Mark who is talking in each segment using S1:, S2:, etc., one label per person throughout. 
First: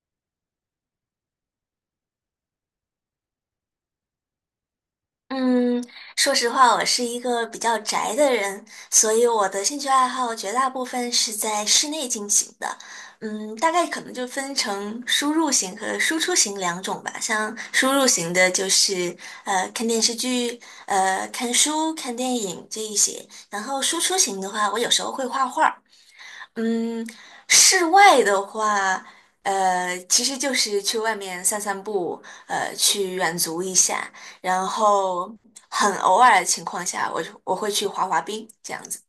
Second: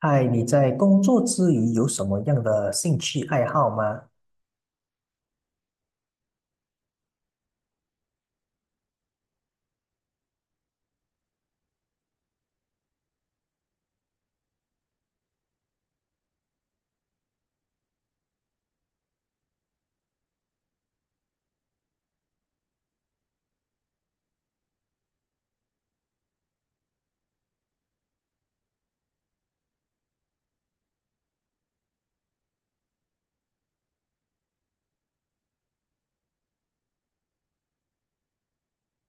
S1: 嗨，你在工作之余有什么样的兴趣爱好吗？
S2: 嗯，说实话，我是一个比较宅的人，所以我的兴趣爱好绝大部分是在室内进行的。嗯，大概可能就分成输入型和输出型两种吧。像输入型的，就是看电视剧、看书、看电影这一些。然后输出型的话，我有时候会画画。嗯，室外的话，其实就是去外面散散步，去远足一下，然后很偶尔的情况下，我会去滑滑冰这样子。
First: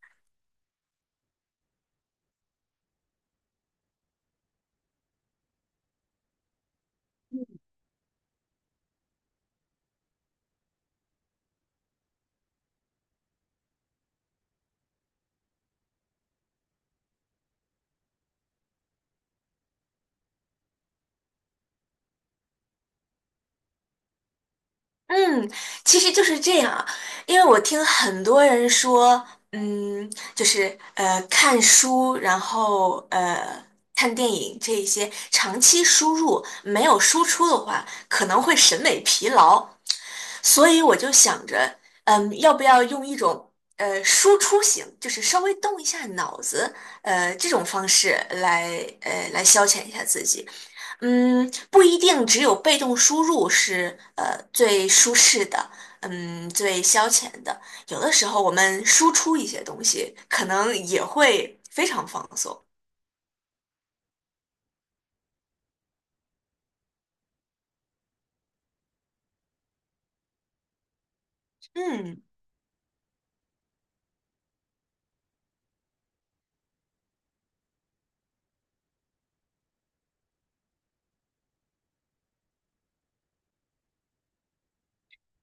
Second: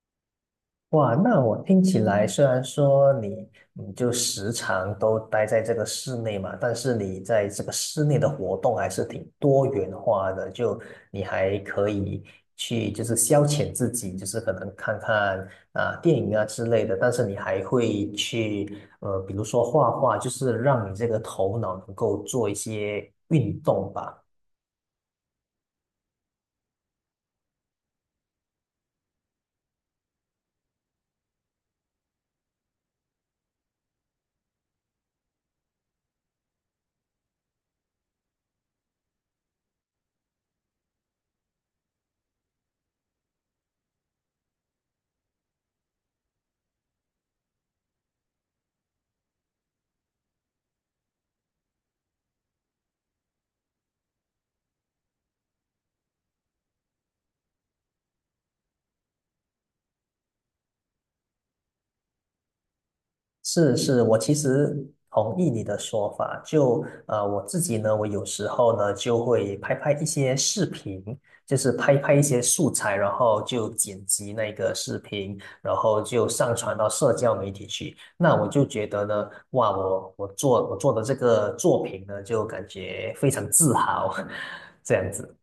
S1: 哇，那我听起来虽然说你就时常都待在这个室内嘛，但是你在这个室内的活动还是挺多元化的，就你还可以去就是消遣自己，就是可能看看啊、电影啊之类的，但是你还会去比如说画画，就是让你这个头脑能够做一些运动吧。
S2: 嗯，其实就是这样啊，因为我听很多人说，嗯，就是看书，然后看电影这一些长期输入没有输出的话，可能会审美疲劳，所以我就想着，嗯，要不要用一种输出型，就是稍微动一下脑子，这种方式来来消遣一下自己。嗯，不一定只有被动输入是最舒适的，嗯，最消遣的。有的时候我们输出一些东西，可能也会非常放松。
S1: 是是，我其实同意你的说法。就我自己呢，我有时候呢就会拍拍一些视频，就是拍拍一
S2: 嗯。
S1: 些素材，然后就剪辑那个视频，然后就上传到社交媒体去。那我就觉得呢，哇，我做的这个作品呢，就感觉非常自豪。这样子。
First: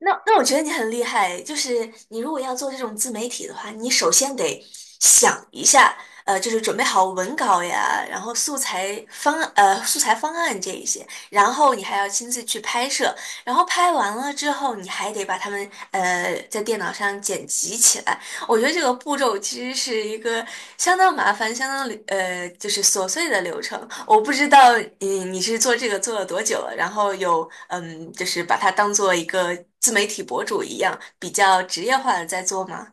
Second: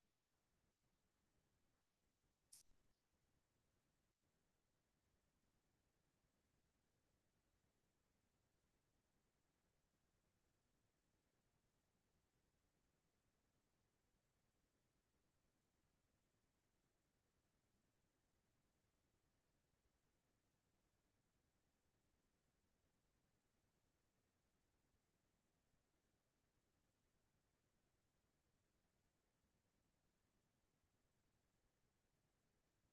S2: 那我觉得你很厉害，就是你如果要做这种自媒体的话，你首先得想一下，就是准备好文稿呀，然后素材方案这一些，然后你还要亲自去拍摄，然后拍完了之后，你还得把它们在电脑上剪辑起来，我觉得这个步骤其实是一个相当麻烦、相当，就是琐碎的流程。我不知道你是做这个做了多久了，然后就是把它当做一个自媒体博主一样，比较职业化的在做吗？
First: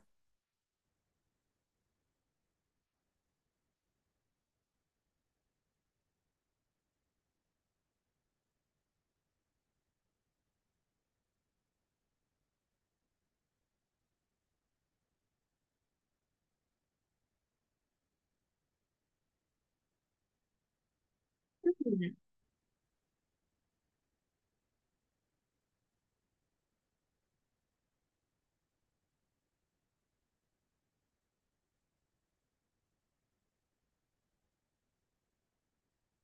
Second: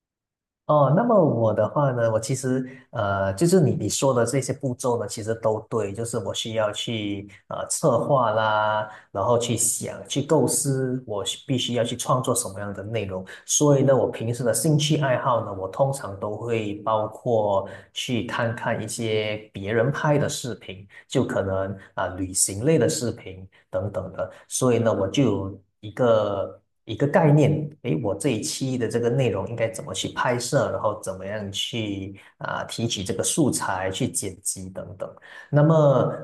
S1: 哦，那么我的话呢，我其实就是你说的这些步骤呢，其实都对，就是我需要去策划啦，然后去想、去构思，我必须要去创作什么样的内容。所以呢，我平时的兴趣爱好呢，我通常都会包括去看看一些别人拍的视频，就可能啊、旅行类的视频等等的。所以呢，我就有一个概念。诶，我这一期的这个内容应该怎么去拍摄，然后怎么样去啊、提取这个素材，去剪辑等等。那么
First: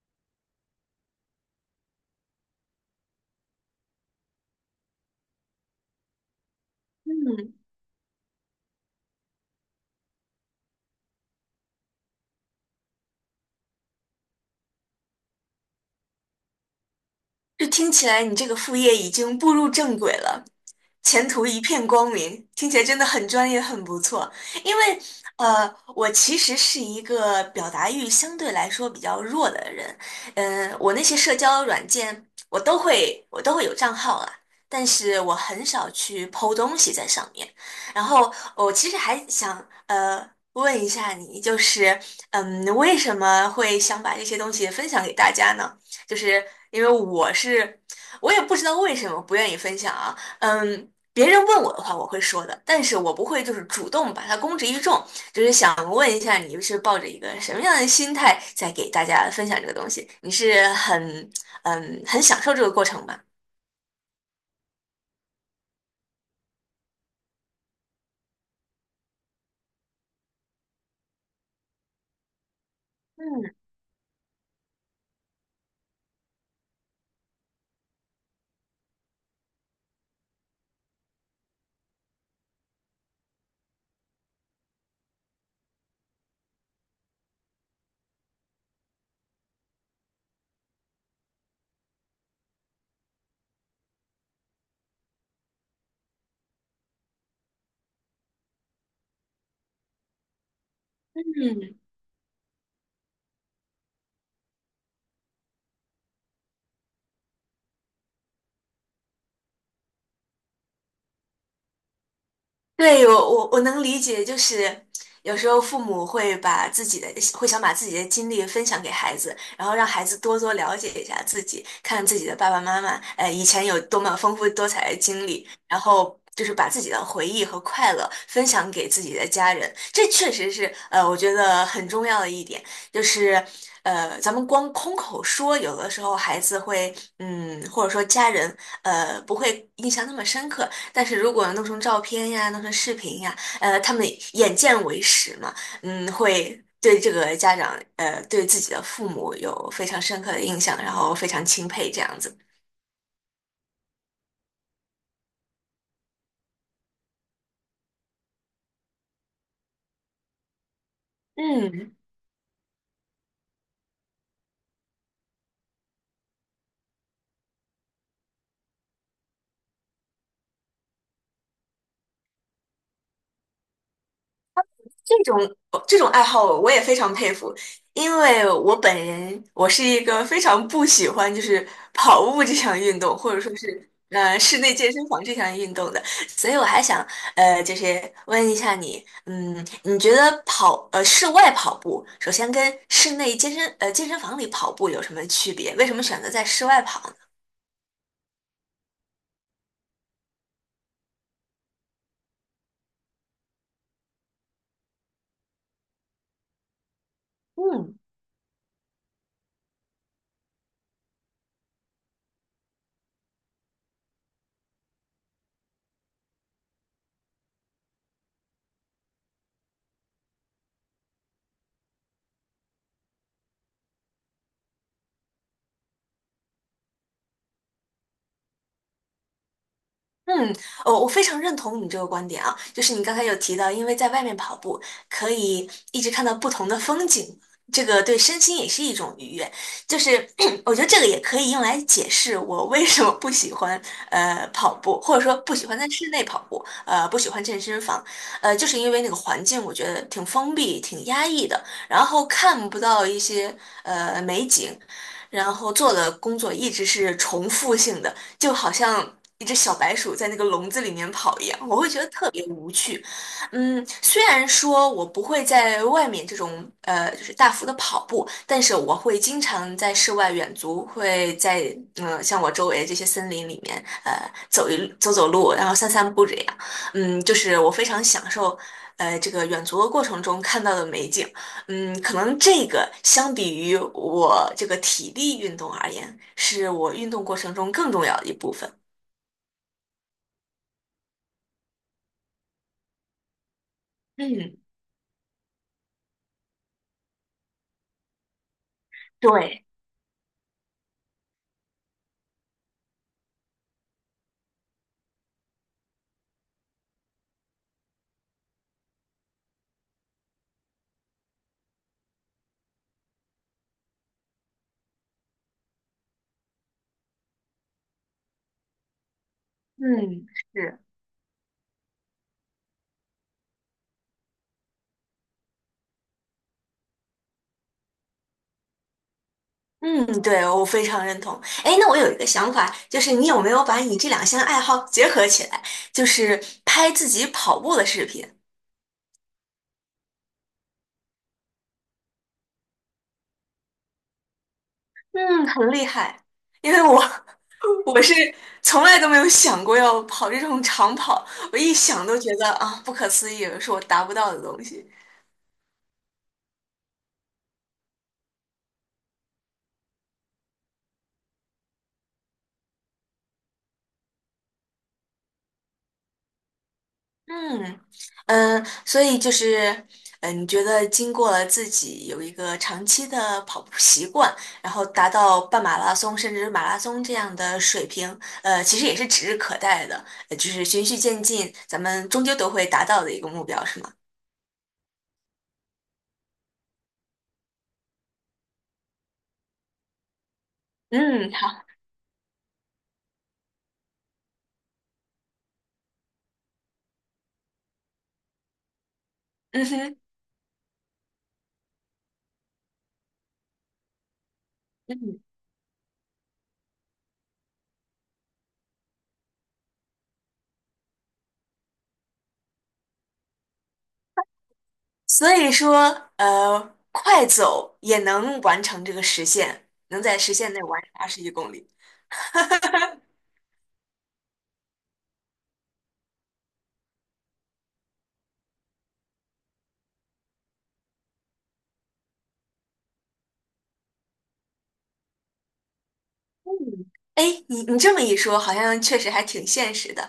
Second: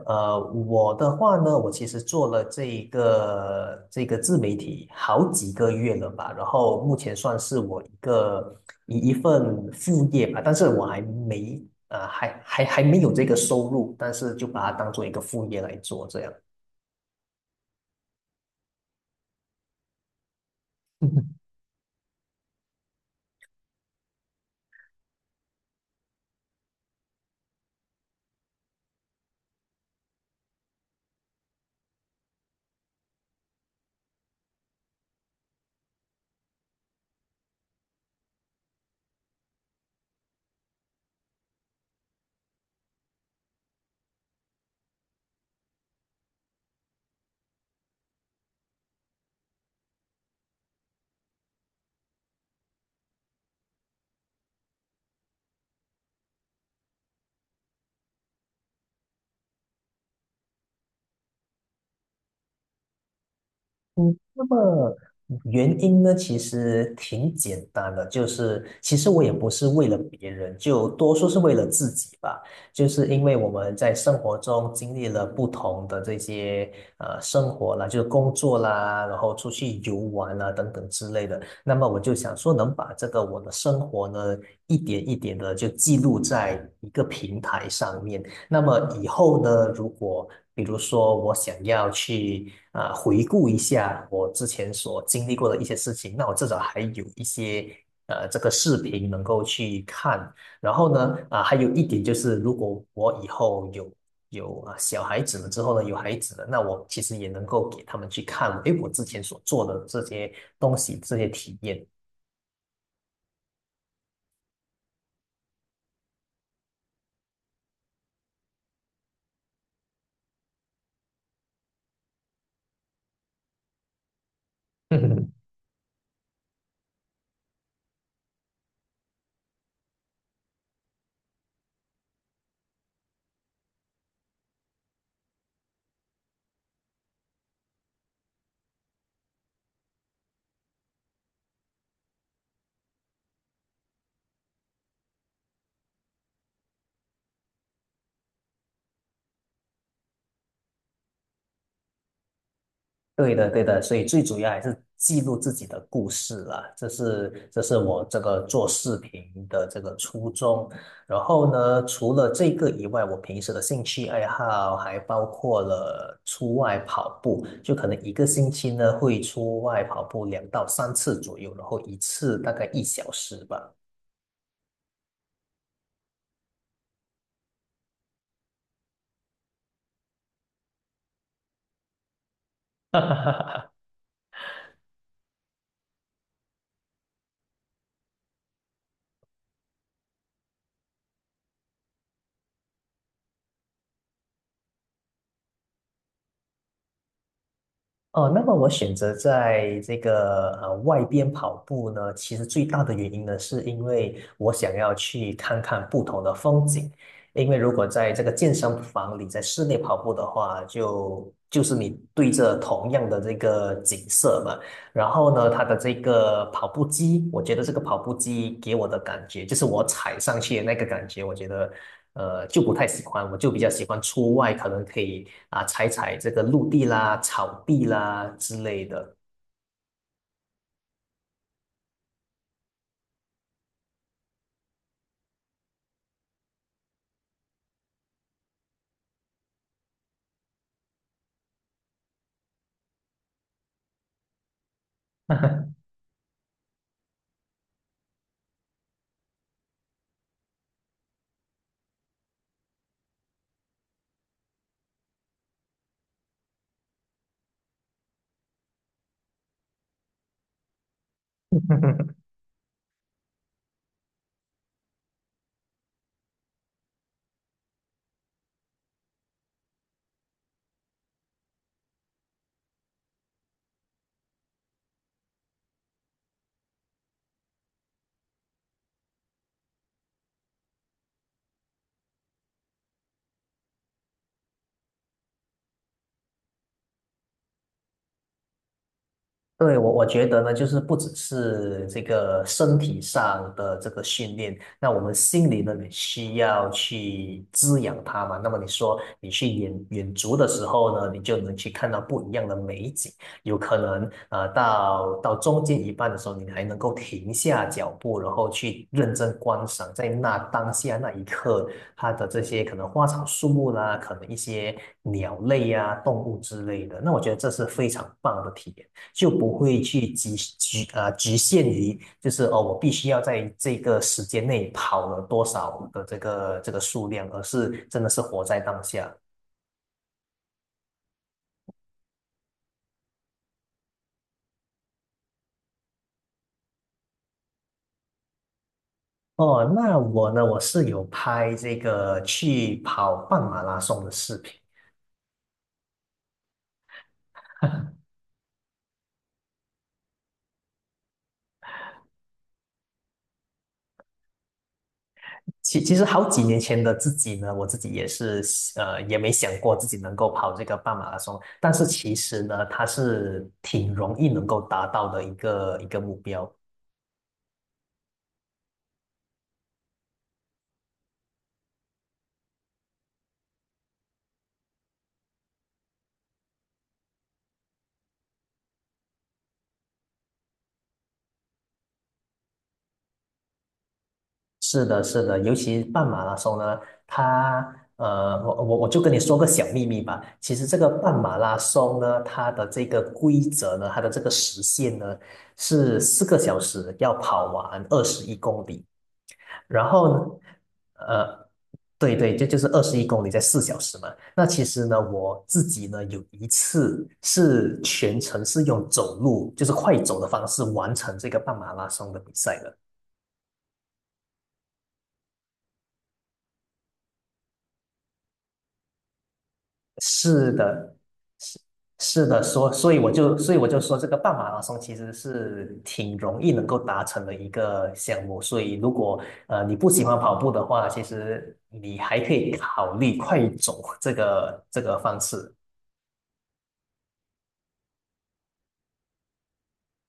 S1: 呃，我的话呢，我其实做了这个自媒体好几个月了吧，然后目前算是
S2: 嗯。
S1: 我一个一份副业吧，但是我还没有这个收入，但是就把它当做一个副业来做这样。
S2: 就听起来你这个副业已经步入正轨了，前 途一片光明，听起来真的很专业，很不错。因为我其实是一个表达欲相对来说比较弱的人，嗯、我那些社交软件我都会有账号啊，但是我很少去 po 东西在上面。然后我其实还想问一下你，就是嗯，为什么会想把这些东西分享给大家呢？就是因为我是，我也不知道为什么不愿意分享啊。嗯，别人问我的话，我会说的，但是我不会就是主动把它公之于众。就是想问一下，你是抱着一个什么样的心态在给大家分享这个东西？你是很嗯很享受这个过程吧？
S1: 嗯，那么原因呢，其实挺简单的，就是其实我也不是为了别人，就多数是为了自己吧。就是因为我
S2: 嗯。
S1: 们在生活中经历了不同的这些生活啦，就是工作啦，然后出去游玩啦等等之类的。那么我就想说，能把这个我的生活呢，一点一点的就记录在一个平台上面。那么以后呢，如果比如说我想要去啊、回顾一下我之前所经历过的一些事情，那我至少还有一些这个视频能够去看。然后呢，啊、还有
S2: 嗯，
S1: 一点就是，如果我以后有啊小孩子了之后呢，有孩子了，那我其实也能够给他们去看。诶，我之前所做的这些东西，这些体验。
S2: 对，我能理解，就是有时候父母会把自己的会想把自己的经历分享给孩子，然后让孩子多多了解一下自己，看自己的爸爸妈妈，以前有多么丰富多彩的经 历，然后就是把自己的回忆和快乐分享给自己的家人，这确实是我觉得很重要的一点，就是咱们光空口说，有的时候孩子会嗯，或者说家人，不会印象那么深刻。但是如果弄成照片呀，弄成视频呀，他们眼见为实嘛，嗯，会对这个家长，对自己的父母有非常深刻的印象，然后非常钦佩这样子。
S1: 对的，对的，所以最主要还是记录自己的故事啦，这是我这个做视频的这个初衷。然后呢，
S2: 嗯，
S1: 除了这个以外，我平时的兴趣爱好还包括了出外跑步，就可能一个星期呢会出外跑步2 到 3 次左右，然后一次大概1 小时吧。
S2: 这种这种爱好我也非常佩服，因为我本人是一个非常不喜欢就是跑步这项运动，或者说 是室内健身房这项运动的，所以我还想就是问一下你，嗯，你觉得室外跑步，首先跟室内健身呃健身房里跑步有什么区别？为什么选择在室外跑呢？
S1: 哦，那么我选择在这个外边跑步呢，其实最大的原因呢，是因为我想要去看看不同的风景。因为如果
S2: 嗯。
S1: 在这个健身房里，在室内跑步的话，就是你对着同样的这个景色嘛。然后呢，它的这个跑步机，我觉得这个跑步机给我的感觉，就是我踩上去的那个感觉，我觉得就不太喜欢，我就比较喜欢出外，可能可以啊踩踩这个陆地啦、草地啦之类的。
S2: 嗯，我非常认同你这个观点啊，就是你刚才有提到，因为在外面跑步可以一直看到不同的风景，这个对身心也是一种愉悦。就是 我觉得这个也可以用来解释我为什么不喜欢跑步，或者说不喜欢在室内跑步，不喜欢健身房，就是因为那个环境我觉得挺封闭、挺压抑的，然后看不到一些美景，然后做的工作一直是重复性的。就好像一只小白鼠在那个笼子里面跑一样，我会觉得 特别无趣。嗯，虽然说我不会在外面这种就是大幅的跑步，但是我会经常在室外远足，会在嗯、像我周围这些森林里面走一走走路，然后散散步这样。嗯，就是我非常享受这个远足的过程中看到的美景。嗯，可能这个相比于我这个体力运动而言，是我运动过程中更重要的一部分。
S1: 对，我觉得呢，就是不只是这个身体上的这个训练，
S2: 嗯，
S1: 那我们心里呢也需要去滋养它嘛。那么你说你去
S2: 对，
S1: 远足的时候呢，你就能去看到不一样的美景，有可能到中间一半的时候，你还能够停下脚步，然后去认真观赏，在那当下那一刻，它的这些可能花草树木啦，可能一些鸟类呀、动物之类的，那我觉得这是非常棒的体验。就不会去
S2: 嗯，
S1: 局
S2: 是，
S1: 局呃局限于，就是哦，我必须要在这个时间内跑了多少的这个数量，而是真的是活在当下。
S2: 嗯，对，我非常认同。哎，那我有一个想法，就是你有没有把你这两项爱好结合起来，就是拍自己跑步的视频？
S1: 哦，那我呢，我是有拍这个去跑半马拉松的视频。
S2: 嗯，很厉害，因为我 我是从来都没有想过要跑这种长跑，我一想都觉得啊，不可思议，是我达不到的东西。
S1: 其实好几年前的自己呢，我自己也是也没想过自己能够跑这个半马拉松，但是其实呢，它是挺容易能够达到的一个目标。
S2: 嗯。嗯，所以就是，嗯，你觉得经过了自己有一个长期的跑步习惯，然后达到半马拉松甚至是马拉松这样的水平，其实也是指日可待的，就是循序渐进，咱们终究都会达到的一个目标，是吗？
S1: 是的，是的，尤其半马拉松呢，它我就跟你说个小秘密吧。其实这个半
S2: 嗯，
S1: 马拉
S2: 好，
S1: 松呢，它的这个规则呢，它的这个时限呢是4 个小时要跑完二十一公里。
S2: 嗯
S1: 然
S2: 哼，
S1: 后呢，呃，对对，这就是二十一公里在4 小时嘛。那其实呢，
S2: 嗯，
S1: 我自己呢有一次是全程是用走路，就是快走的方式完成这个半马拉松的比赛的。
S2: 所以说，快走也能完成这个实现，能在时
S1: 是
S2: 限内完成
S1: 的，
S2: 二十一公
S1: 是
S2: 里。
S1: 是的，所以我就说这个半马拉松其实是挺容易能够达成的一个项目，所以如果你不喜欢跑步的话，其实你还可以考虑快走这个方式。
S2: 哎，你你这么一说，好像确实还挺现实的。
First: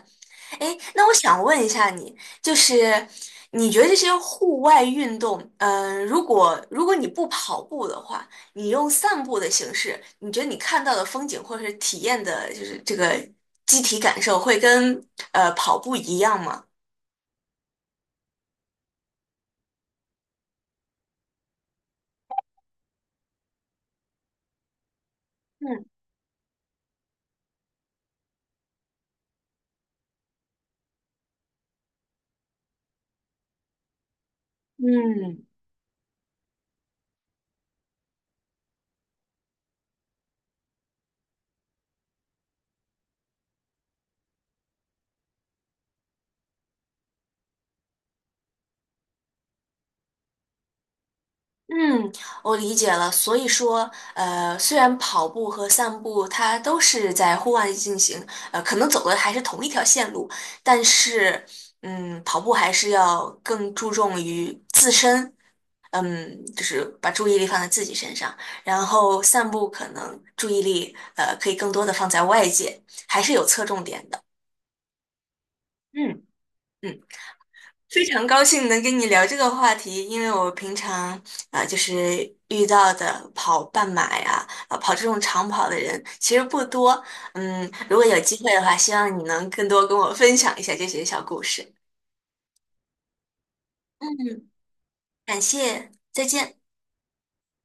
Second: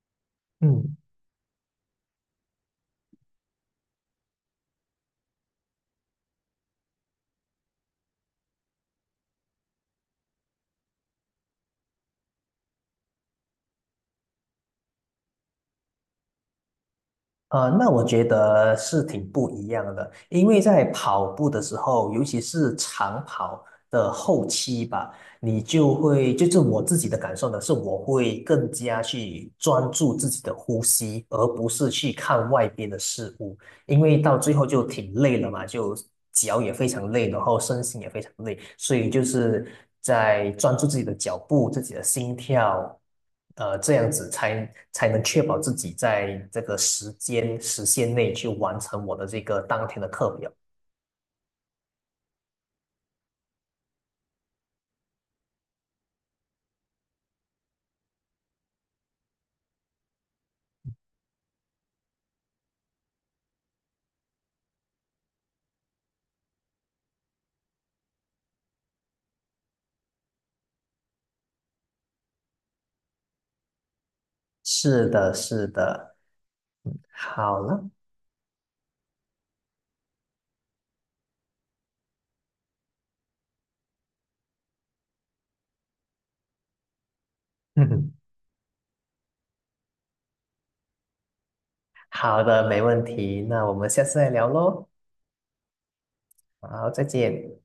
S2: 哎，
S1: 嗯。
S2: 那我想问一下你，就是你觉得这些户外运动，嗯、如果你不跑步的话，你用散步的形式，你觉得你看到的风景或者是体验的，就是这个机体感受，会跟跑步一样吗？
S1: 那我觉得是挺不一样的，因为在跑步的时候，尤其是长跑的后期吧，你就
S2: 嗯。
S1: 会，就是我自己的感受呢，是我会更加去专注自己的呼吸，而不是去看外边的事物。因为到最后就挺累
S2: 嗯，
S1: 了嘛，就脚也非常累，然后身心也非常累，所以就是在专注自己的脚步、自己的心跳，这样子才能确保自己在这个时间时限内去完成我的这个当天的课表。
S2: 嗯，我理解了。所以说，虽然跑步和散步它都是在户外进行，可能走的还是同一条线路，但是，嗯，跑步还是要更注重于自身，嗯，就是把注意力放在自己身上，然后散步可能注意力，可以更多的放在外界，还是有侧重点的。
S1: 是的，是的，
S2: 嗯。嗯。
S1: 好了。
S2: 非常高兴能跟你聊这个话题，因为我平常啊、就是遇到的跑半马呀，啊、跑这种长跑的人其实不多。嗯，如果有 机会的话，希望你能更多跟我分享一下这些小故事。
S1: 好的，没问题，那我们下次再聊
S2: 嗯，
S1: 喽。
S2: 感谢，再见。
S1: 好，再见。